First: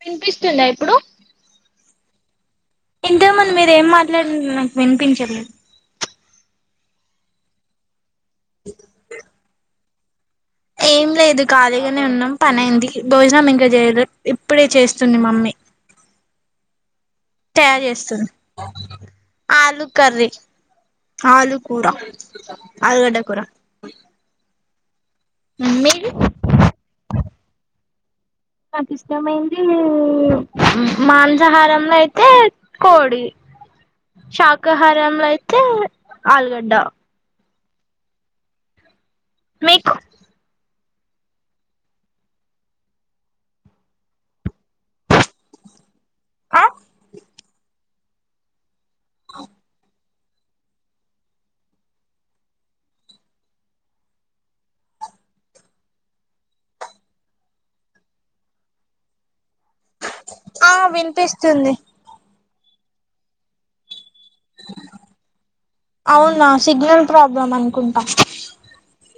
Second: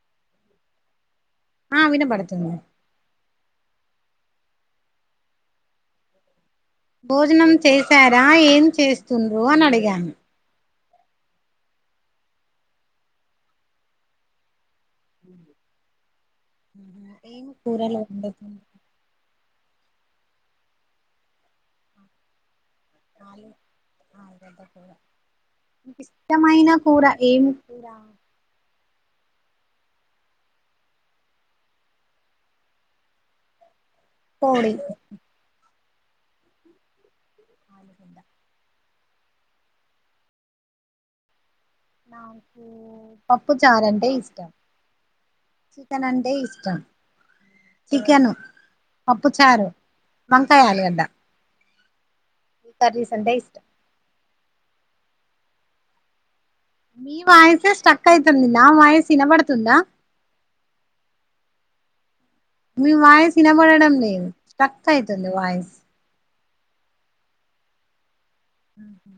వినిపిస్తుందా ఇప్పుడు ఆ వినబడుతున్ ఇంటే ముందు మీరేం మాట్లాడిం నాకు వినిపించలే భోజనం చేశారా ఏం చేస్తుండ్రు అని అడిగాను ఏం లేదు కాదిగానే ఉన్నం పనైంది భోజనం ఇంకా చేయదు ఇప్పుడే చేస్తుంది మమ్మీ అది తయారు చేస్తున్ ఆలు కర్రీ ఆలు కూర ఆలుగడ్డ కూర ఆలు ఆ అదేగ కూర మీది మీకిష్టమైన కూర ఏం కూర నాకు ఇష్టమైంది మాంసాహారంలో అయితే కోడి కోడి శాకాహారంంలో అయితే ఆలుగడ్డ ఆలుగంద మీకు నాకు పప్పు చారంటే ఇష్టం అంటే ఆ ఇష్టం చికెను పప్పు చారు మంకాయ ఆలుగడ్డ ఈ కర్రీస్ అంటే ఇష్టం మీ వాయసే స్టక్ అయితుంది నా వాయిస్ ఇనబడుతుందా ఆ విన్పిస్తుంది మీ వాయిస్ ఇనబడడం లేదు స్టక్ అయితుంది వాయస్ అవునా సిగ్నల్ ప్రాబ్లమ్ అనుకుంటా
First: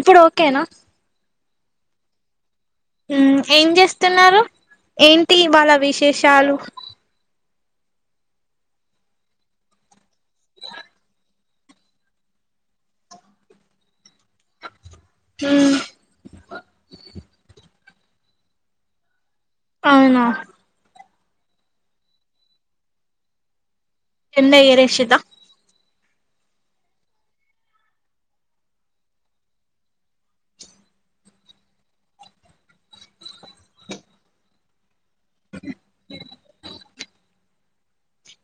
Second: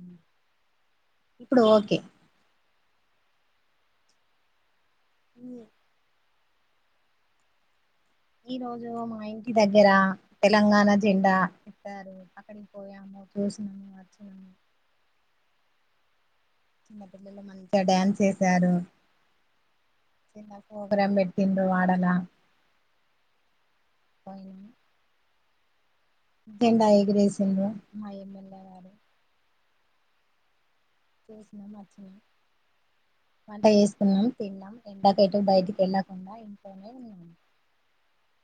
ఇప్పుడు ఓకేనా ఇప్పుడు ఓకే ఏం చేస్తున్నారు ఏంటి వాళ్ళ విశేషాలు ఈ రోజు మా ఇంటి దగ్గర తెలంగాణ జెండా ఇస్తారు అక్కడికి పోయాము అచోసినమాచ్ ఉమ్ చిన్నపిల్లలు మంచిగా డ్యాన్స్ ఏసారు అవునా చిన్న ప్రోగ్రాం పింద వాడలా చెంద ఎగరేషిర్రా జెండా ఎగరేసిండ్రు మా ఎమ్మెల్యే గారు చేసినాం వచ్చినం వంట చేసుకున్నాం తిన్నాం ఎండాకెటు బయటి ఎల్లాకుండా ఇంట్లోనే ఉన్నాం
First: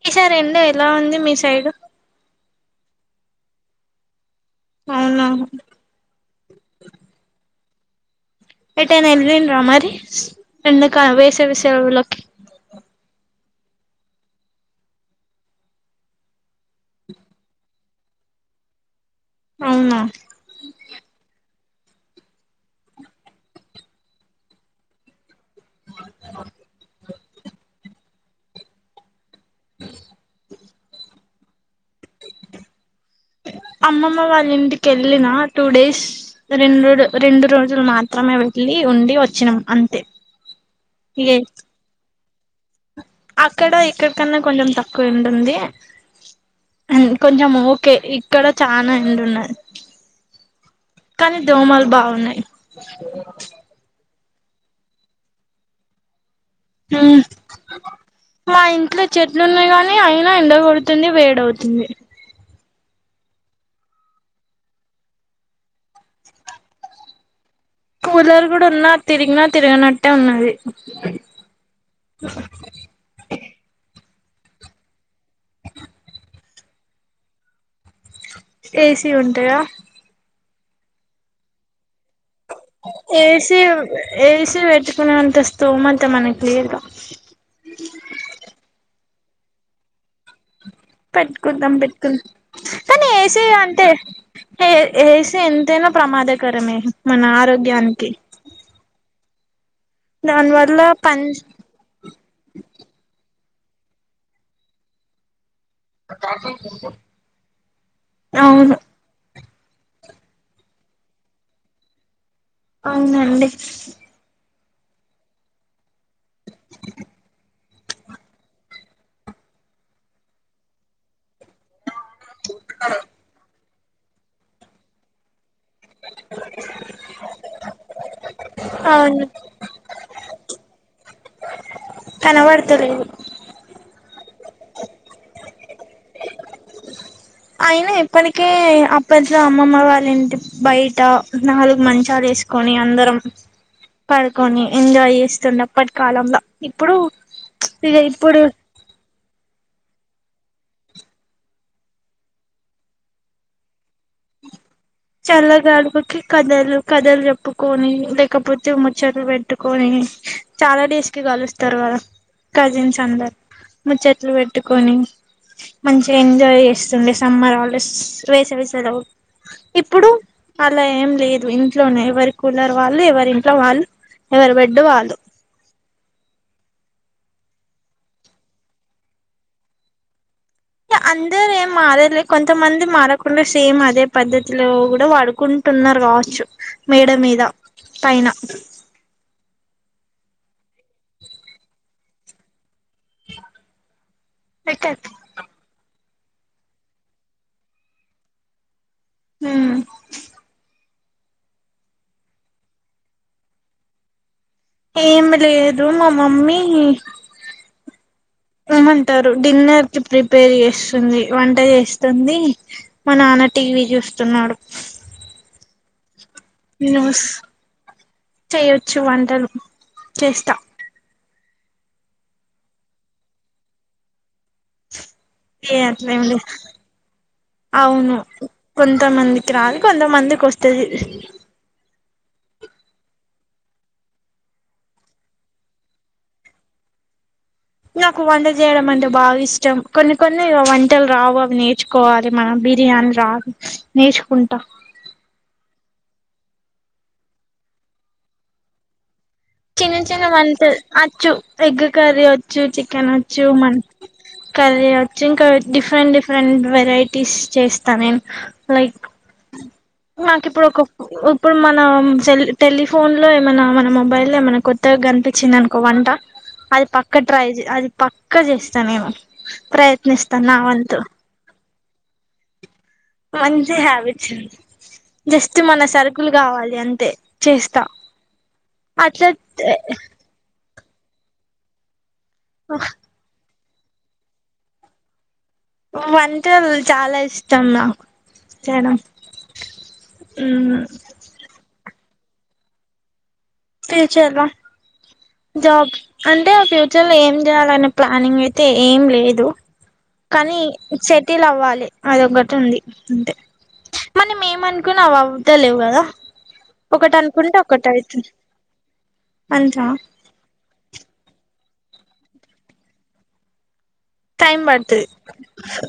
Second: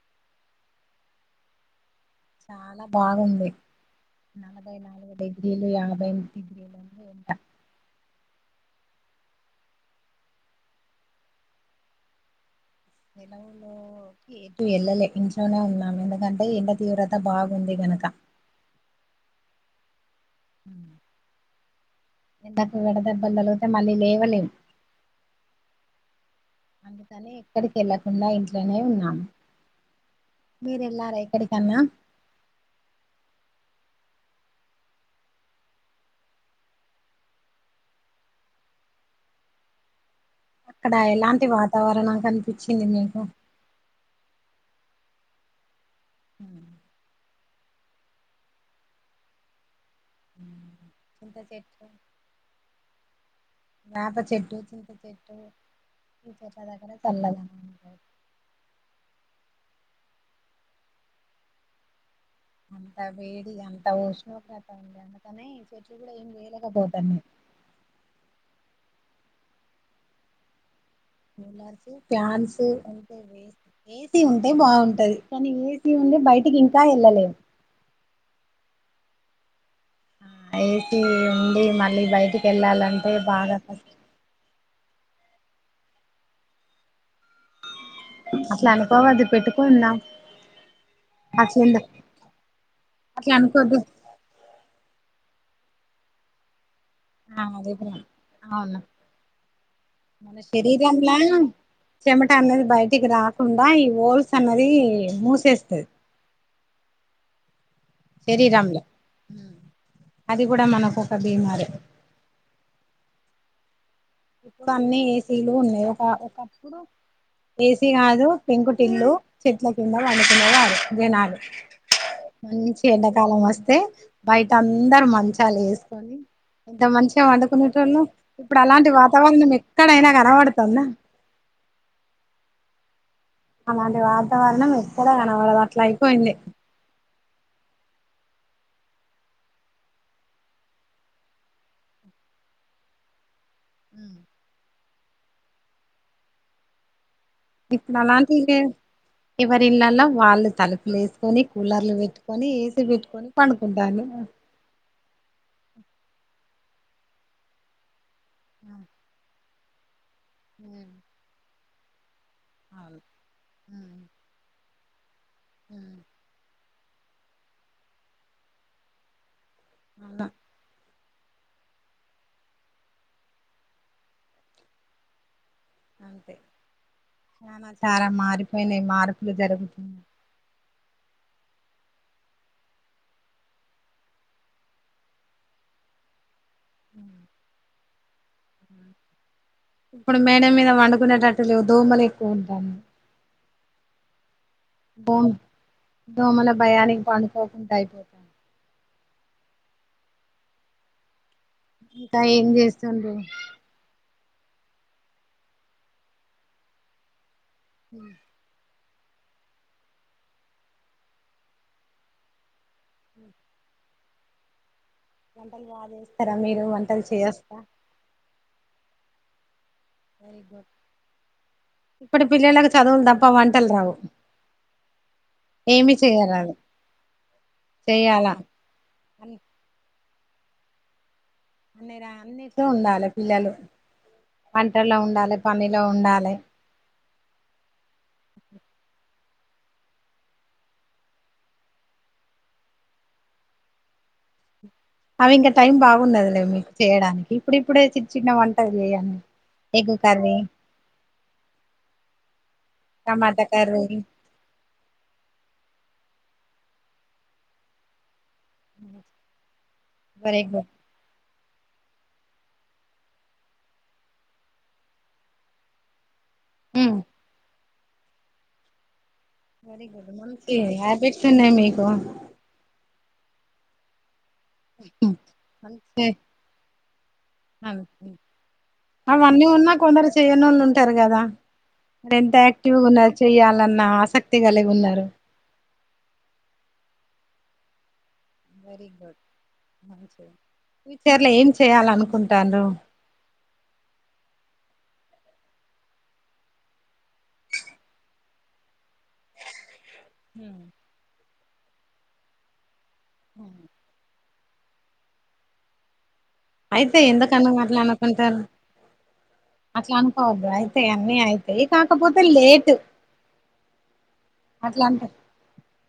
ఈసారెండ ఎలా ఉంది మీ సైడ్ చాలా బాగుంది నలభై నాలుగు అవునా డిగ్రీలు యాభై డిగ్రీలు ఉంది ఎండా ఏటైనా ఎల్లిరా మరి ఎండ కా వేసవీ సెలవులకి లలో ఎటు ఏళ్ళలే ఇంట్లోనే ఉన్నాము ఎందుకంటే ఇండ తీవ్రత బాగుంది గనక అవున్నా ఎండాకు విడదెబ్బలుతగులుతే మళ్ళీ లేవలేము అందుకని ఎక్కడికి వెళ్ళకుండా ఇంట్లోనే ఉన్నాను మీరు ఎల్లరా ఏక్కడికన్నా అమ్మమ్మ వాళ్ళింటికి వెళ్ళిన టూ డేస్ రెండు రెండు రోజులు మాత్రమే వెళ్ళి ఉండి వచ్చినాం అంతే అక్కడ ఇగ ఎలాంటి వాతావరణం కనిపించింది మీకు అక్కడ ఇక్కడ కన్నా కొంచెం తక్కువ ఎండ ఉంటుంది అ కొంచెం ఓకే ఇక్కడ చనా ఎండ ఉన్నాది చింత కానీ చెట్టు దోమలు బాగున్నాయి వేప చెట్టు చింత చెట్టు ఈ చెట్ల దగ్గర హ్ చల్లదనం ఉంటది మా ఇంట్లో చెట్లు ఉన్నాయి గానీ కానీ అయినా ఎండకొడుతుంది వేడవుతుంది అంత వేడి అంత ఉష్ణోగ్రత ఉంది అందుకనే చెట్లు కూడా ఏం చేయలేకపోతున్నాయి. కూలర్ కూడా ఉన్నా తిరిగినా తిరిగినట్టే ఉన్నది. కూలర్స్ ప్యాన్స్ అంత వెస్ట్ వెస్ట్ ఏసి ఉంటే బాగుంటది కానీ ఏసీ ఉంటే బయటికి ఇంకా ఏళ్ళలేము ఏసీ ఉంటె ఆ ఏసి ఉండి మళ్ళీ బయటికి వెళ్ళాలంటే ఏసీ బాగా ఏసీ వె పెట్టుకునేంత అంతస్తోమత మనకి లేదుగా అట్లా అనుకోవద్దు పెట్టుకుందాం పెట్టుకుందాం అట్లందు పెట్టుకుందాం కానీ అట్లా ఏసీ అనుకోద్దు అంటే ఏ ఏసి ఎంతైనా ప్రమాదకరమే మన అదే ఆరోగ్యానికి అవును మన దాని వల్ల శరీరంలా పని చెమట అన్నది బయటికి రా కుండా ఈ హొల్స్ అన్నది మూసేస్త పత శరీరంంలో అది కూడా మనకు ఒక బీమారి అవునండి ఇప్పుడు అన్నీ ఏసీలు ఉన్నాయి ఒక ఒకప్పుడు ఏసీ కాదు పెంకుటిల్లు చెట్ల కింద పండుకునే వారు జనాలు మంచిగా ఎండాకాలం వస్తే బయట అందరు మంచాలు వేస్ ఇంత మంచిగా వండుకునే టోళ్ళ ఇప్పుడు అలాంటి వాత అవును వరణం ఎక్కడైనా కనబడుతంద కనబడతలేదు అలాంటి వాతావరణం ఎక్కడ కనపడదు అట్లా అయిపోయింది అయినా ఇప్పటికే అప్పట్లో అమ్మమ్మ వాళ్ళ ఇంటి బయట నాలుగు మంచాలు వేసి కొని అందరం పడుకొని ఎంజాయ్ చేస్తుండ అప్పటి కాలంల ఇప్పుడు ఇక ఇప్పుడాలంటి ఇప్పుడు లే ఎవరిళ్ళల్ల వాళ్ళు తలుపులు వేసుకొని కూలర్లు పెట్టుకొని ఏసీ పెట్టుకొని పండుకుంటాళ్ళు చల్లగాడుపుకి కథలు కథలు చెప్పుకొని లేకపోతే ముచ్చట్లు పెట్టు కొని ట్టుకొని చాలా డేస్ కి కలుస్తారు వాళు కజిన్స్ అందరు ముచ్చేట్లు పెట్టుకొని మంచి ఎంజాయ్ చేస్ సండే సమ్మర్ హాలీడేస్ వేసవిసలో ఇప్పుడు అలా అలా ఏం లేదు ఇంట్లోనే ఎవరి కూలర్ వాళ్ళు ఎవరి ఇంట్లో వాళ్ళు ఎవరి బెడ్ వాళ్ళు అంతే చాలా చాలా మారిపోయినాయి మార్పులు జరుగుతున్నాయి అందరు ఏం మారలే కొంతమంది మారకుండా సేమ్ అదే పద్ధతిలో కూడా వాడుకుం ట్టున్నారు కావచ్చు మేడ మీద పైన ఇప్పుడు మేడ మీద వండుకునేటట్టు లేవు దోమలు ఎక్కువ ఉంటానై భోమ్ దోమల భయానికి పండుకోకుండా అయిపోతాం ఉమ్ ఇంకా ఏం చేస్తుండ్ర్ ఏమి లేదు మా మమ్మీ ఉమ్ రమంటారు డిన్నర్ కి ప్రిపేర్ చేస్తుంది వంట చేస్తుంది మా నాన్నటి టీవీ చూస్తున్నాడు వంటలు బాగా చేస్తారా మీరు వంటలు చేయస్తా చ్చు వంటలు వెరీ చేస్తా గుడ్ ఇప్పుడు పిల్లలకు చదువులు తప్ప వంటలు రావు ఏ ఏమి అట్లేం లేదు చేయారాదు అవును కొంతమందికి రాదు కొంతమందికి వస్తది మీరు ఆన్నిట్ ఉండాలి పిల్లలు పంటల్లో ఉండాలి పనిలో ఉండాలి నాకు వంట చేయడం అంటే బాగా ఇష్టం కొన్ని కొన్ని ఇ వంటలు రావు అవి నేర్చుకోవాలి మనం బిర్యానీ రాదు నేర్చుకుంటా అవి ఇంకా టైం బాగుండదులే మీకు చేయడానికి ఇప్పుడు ఇప్పుడే చిన్న చిన్న వంటలు చేయి చిన్న చిన్న వంట అచ్చు ఎగ్ కర్రీ వచ్చు చికెన్ వచ్చు టమాటా మ కర్రీ కర్రీ అచ్చు ఇంకా డిఫరెంట్ డిఫ్ ఫరెంట్ వెరైటీస్ చేస్తా నేను లైక్ వెరీ నాకు ఇప్పుడు గుడ్ ఒక ఒ ఇప్పుడు మన సేల్ టెలిఫోన్ లో ఏమైనా మన మొబైలో ఏమైనా కొత్తగా కనిపించిందనుకో వంట అది పక్కా ట్రై అది పక్కా చేస్తా నేను వెర్రి గుడ్ ప్రయత్నిస్తాను నా మంచి వంతు హ్యాబిట్స్ ఉన్నాయి మీకు మంచి హ్యాబిట్స్డి జస్ట్ మన సరుకులు కావాలి అం అన్ అట్లా అవన్నీ ఉన్నా కొందరు చేయనిల్ టారు కదా ఎంత యాక్టివ్గా ఉన్నారు చెయాలన్న ఆసక్తి కలిగి ఉన్నారు వంటలు చాలా ఇష్టం నాక్ వెరీ గుడ్ మంచి మ్మ్ ఫ్యూచర్ లో ఏం చేయాలన్ కుంటలు టిచర్ గా జాబ్ అంటే ఫ్యూచర్ లో ఏం చేయాలనే ప్లానింగ్ అయితే ఏం లేదు కానీ హ్మ్. చెటీలు అవ్వాలి అదోకటి ఉంది ఉమ్ మనీ మేము అనుకుని అవవి అవుతలేవు కదా అయితే ఒకటి ఎందుకునగా అనుకుంటే అట్లా ఒకటి అవుతుంది అనుకుంటారు అంతా అట్లా అనుకోవద్దు అయితే అన్నీ అయి అయి కాకపోతే లేటు టైం అట్లా పడుతది అంటే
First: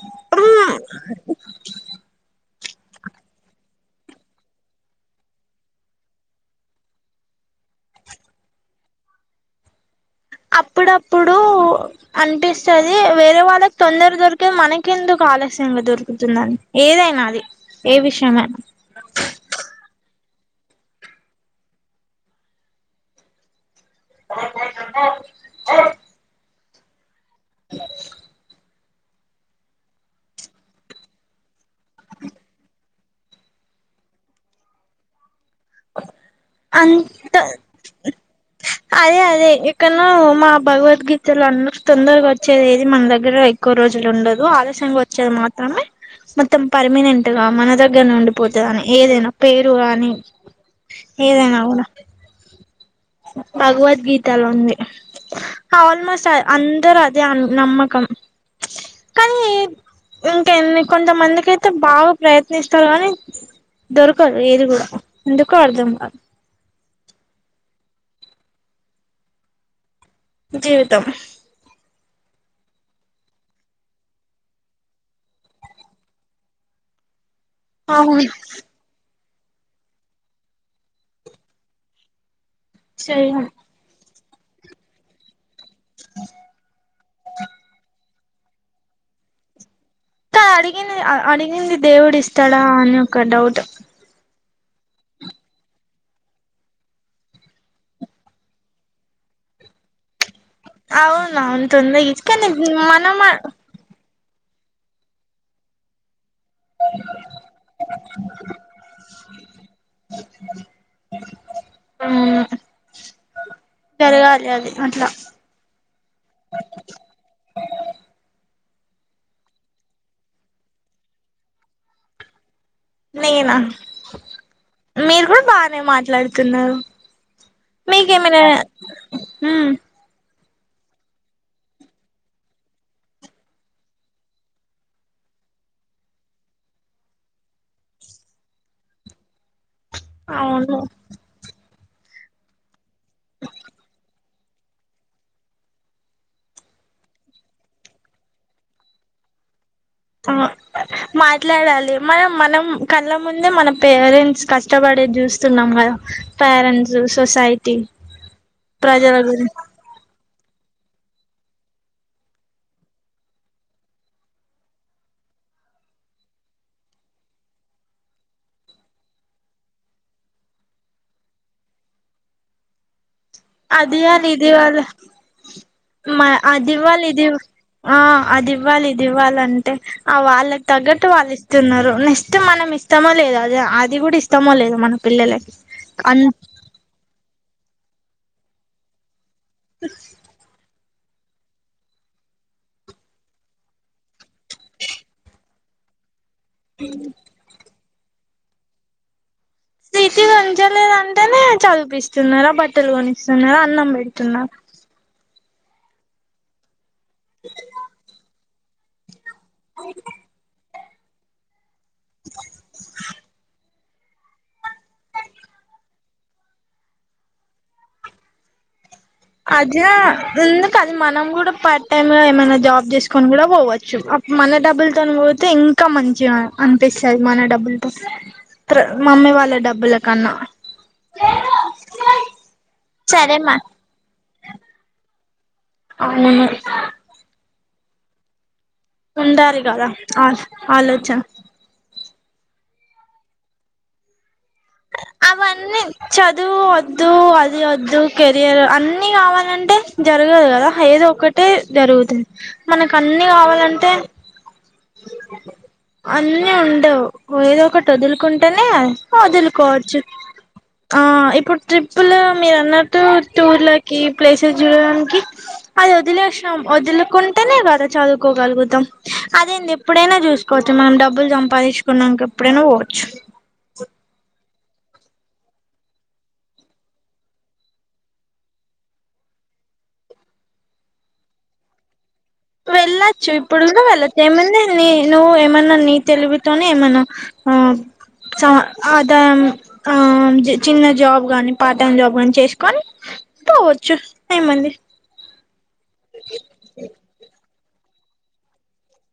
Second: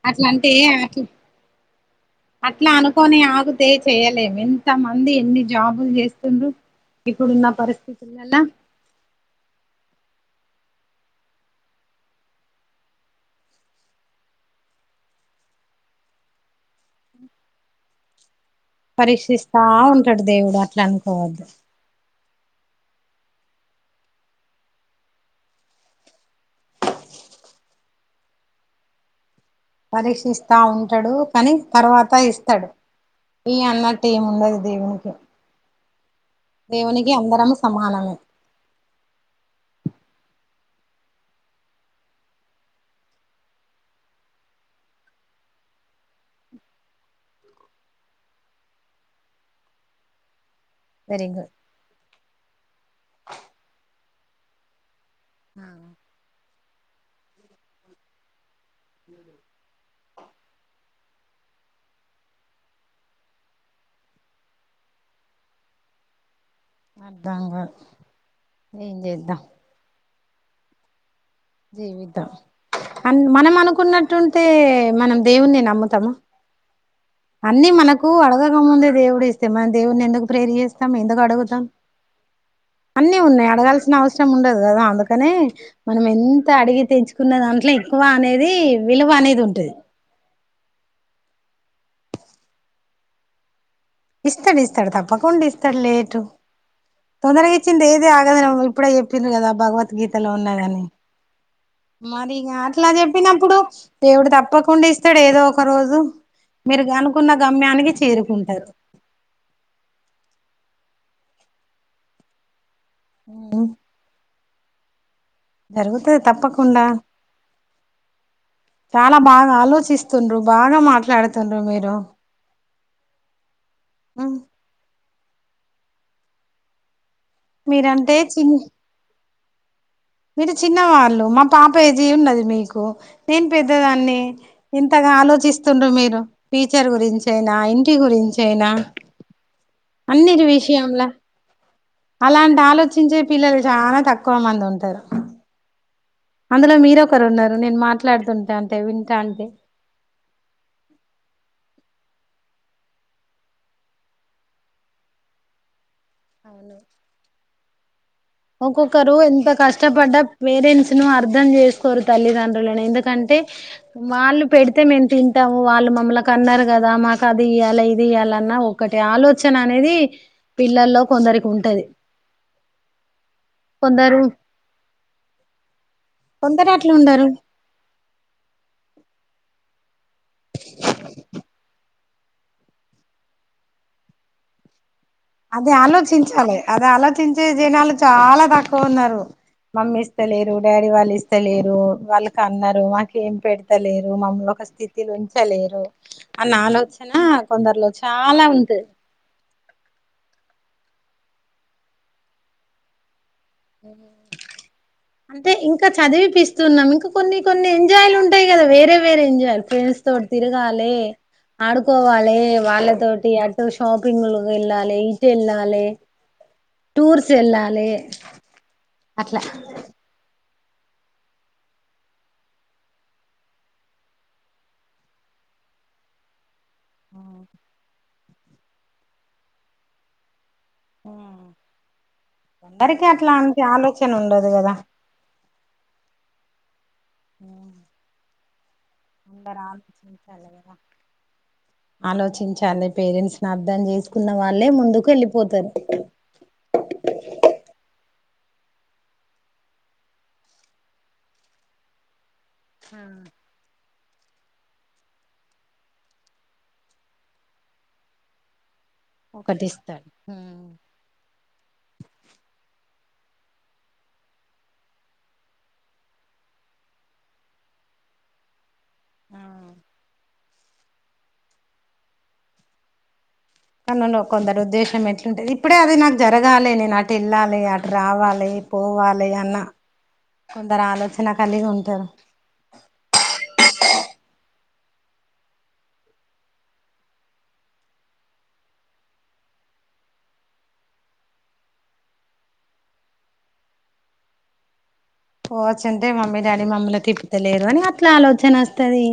అట్లా అంటే అట్లా అట్లా అనుకోని ఆగితే చేయలేము ఇంతమంది ఎన్ని జాబులు చేస్తుండ్ర ఇప్పుడున్న పరిస్థితులలా అప్పుడప్పుడు అనిపిస్తుది వేరే వాళ్ళకి తొందర దొరికేది మనకెందుకు ఆలస్యంగా దొరుకుతుందని ఏదైనా అది ఏ విషయమైనా పరీక్షిస్తా ఉంటాడు దేవుడు అట్లా అనుకోవద్దు ఆ అ పరీక్షిస్తా ఉంటాడు కానీ తర్వాత ఇస్తాడు ఈ అన్న టటీము ఉండది దీవనకి అంత సమానమే అదే అదే ఇక్కను మా భగవద్గీతలు అంద తొందరగా వచ్చేది ఏది మన దగ్గర ఎక్కువ రోజులు ఉండదు ఆలస్యంగా వచ్చేది మాత్రం అమే మొత్తం పర్మినెంట్ గా మన దగ్గర ఉండిపోతుందిని ఏదైనా పేరు కాని వెరీ గుడ్ ఏదేనా కూడా లా ఉంది ఆ ఆల్మోస్ట్ అందరు అదే నమ్మకం కానీ ఇంక ఎన్ని కొంతమందికి అయితే బాగా ప్రయత్నిస్తారు కానీ దొరకదు ఏది కూడా ఎందుకో అర్ధం కాదు అర్ధం కాదు ఏం చేదం జీవితం జీవితం అ మనం అనుకున్నట్టుంటే మనం దేవుణి నమ్ముతామ అన్ని మనకు అవును అడగకముందే దేవుడు ఇస్త మ దేవుని ఎందుకు ప్రేరు చేస్తాం ఎందుకు అడుగుతాం అన్ని చెయ్యం ఉన్నాయి అడగాల్సిన అవసరం కష్టం ఉండదు కదా అందుకనే మనం ఎంత అడిగి తెంచుకున్న దాంట్లో వికువ అనేది విలువ అనేది ఉంటుది ఇ అడిగింది అడిగింది దేవుడు ఇస్తాడా అని ఒక డౌట్ ఇస్తాడు ఇస్తాడు తప్పకుండా ఇస్తాడు లేటు తొందరగా ఇచ్చింది ఏదే ఆగదనం ఇప్పుడే చెప్పింది కదా భగవద్గీతలో ఉన్నా అవునా అంతుంది కానీ మరిక అట్లా మనం చెప్పినప్పుడు దేవుడు తప్పకుండా ఇస్తాడు ఏదో ఒక రోజు మీరు అనుకున్న గమ్యానికి చేరుకుంటారు ఆ ఉ తెలి అట్లా జరుగుతది తప్పకుండా చాలా బాగా ఆలోచిస్తుండ్రు బాగా మాట్లాడుతుండ్రు మీరు నేనా మీరు కూడా బానే మాట్లాడుతున్నారు మీరంటే మీకమనా చిన్ మీరు చిన్న వాళ్ళు మా పాప ఏజ్ ఉన్నది మీకు నేను పెద్దదాన్ని ఇంతగా ఆలోచిస్తుండ్ర మీరు టీచర్ గురించి అయినా ఇంటి గురించి అయినా అన్నిటి అవును విషయంలా అలాంటి ఆలోచించే పిల్లలు చాలా తక్కువ క్కువ మంది ఉంటారు అందులో మీర ఒకరు ఉన్నారు నేను మాట్లాడుతుంటంటే వింటంటే అ మా మాట్లాడాలి మనం మనం కళ్ళ ముందే మన పేరెంట్స్ కష్టపడేది చూస్తున్నాం కదా పెరెంట్స్ సొసైటీ ఒకోక్కరు ప్రజల గురి ఎంత కష్టపడ్డ పేరెంట్స్ ను అర్థం చేసుకోరు తల్లిదండ్రులను ఎందుకంటే వాళ్ళు పెడితే మేము తింటా వాళ్ళు మమ్ముల కన్నారు కదా మాకు అది ఇయ్యాలి ఇది ఇయ్యాలన్న ఒకటి ఆలోచన అనేది పిల్లల్లో కొందరికి ఉంటది అది కొందరు కాదు ఇది కదా మా అది కొందరు ఇవ్వాలి ఇది అట్లుండరు ఆ అదివ్వాలి ఇది ఇవ్వాలం టే ఆ వాళ్ళకి తగ్గట్టు వాళ్ళు ఇస్తున్నారు నెక్స్ట్ మనం ఇస్తమో లేదు అది అది కూడా ఇస్తమో లేదు మనం అదిే ఆలోచించాలే అది ఆలోచ ఆించే జనాలు చాలా తక్కువ ఉన్నారు మమ్మీ ఇస్త లేరు డాడీ వాళ్ళు ఇస్ స్తలేరు వాళ్ళుకన్నారు మాకేం పెడుతలేరు మమ్ముల ఒక స్థితిల ఉంచలేరు ఆన్న ఆలోచన కొందరిలో చాలా ఉంటది స్ీతి ఉంచలేదంటేనే చదిపిస్తున్నారా బట్టలు కొని స్తున్నారా అన్నం పెడుతున్నా అంటే ఇంకా చదివిపిస్తూన్నాం ఇంకా కొన్ని కొన్ని ఎంజాయలు ఉంటాయి కదా వేరే వేరే ఎంజయ్లు ఫ్రెండ్స్ తోటి తిరగాలే ఆడుకోవాలే వాళ్ళతోటి అటు షాపింగ్ వెళ్ళాలి ఇటు వెళ్ళాలే టూర్స్ వెళ్ళాలే అట్లా ఉం అది మనం కూడా పార్ట్ టైమ్ గా ఏమైనా జాబ్ చేసుకొని కూడా పోవచ్చు మన డబ్బులతో పోతే ఇం కా మంచిగా అనిపిస్తది మన డబ్బులతో మమ్మీ వాళ్ళ డబ్బుల కన్నా మ్ అందరికి సరే మా అట్లాంటి ఆలోచన ఉండదు కదా అవును ఉ ఉండాలి కదా ఆ కదా ఆలోచన ఆలోచించాలి పేరెంట్స్ ని అర్థం చేసుకున్న వాళ్ళే ముందుకు వెళ్ళిపోతారు అవన్నీ చదువు వద్దు అది వద్దు కెరియర్ అన్ని కావాలంటే జరగదు కదా ఏదో ఒక్కటే జరుగుతది మనకు అన్నిీ కావాలంటే అన్నీ ఉండవు ఏదో ఒకటి వదులుకుంటేనే ఒకటి వదులుకోవచ్చు ఇస్తాడు ఆ ఇప్పుడు ట్రిప్పులు మీరన్న ట్టు టూర్లకి ప్లేసెస్ చూడడానికి అది వదిలేషం వదులుకుంటేనే కద చదువుకోగలుగుతాం అదేంది ఎప్పుడైనా చూసుకోవచ్చు మనం డబ్బులు సంపాదించుకున్నాక ఎప్పుడైనా పోవచ్చు కనున్నవ్ కొందరు ఉద్దేశం ఎట్లుంది ఇప్పుడే అది నాకు జరగాలే నేను అటు వెళ్లాలే అటు రావాలే పోవలే అన్న కొందరు ఆలోచన కలిగి ఉంటారు వెల్ ళ్ళొచ్చు ఇప్పుడు కూడా వెళ్ళచ్చు ఏముంది నీ నువ్వు ఏమన్నా నీ తెలీవితోనే ఏమన్నా ఆ స అద ఆ చిన్న జాబ్ గాని పార్ట్ టైమ్ జాబ్ గాని చేసుకొని పోవచ్చు ఏముంది పోవచ్చు అంటే మమ్మీ డాడీ మమ్మలని తిప్పుతలేరు అని అట్లా ఆలోచన వస్తది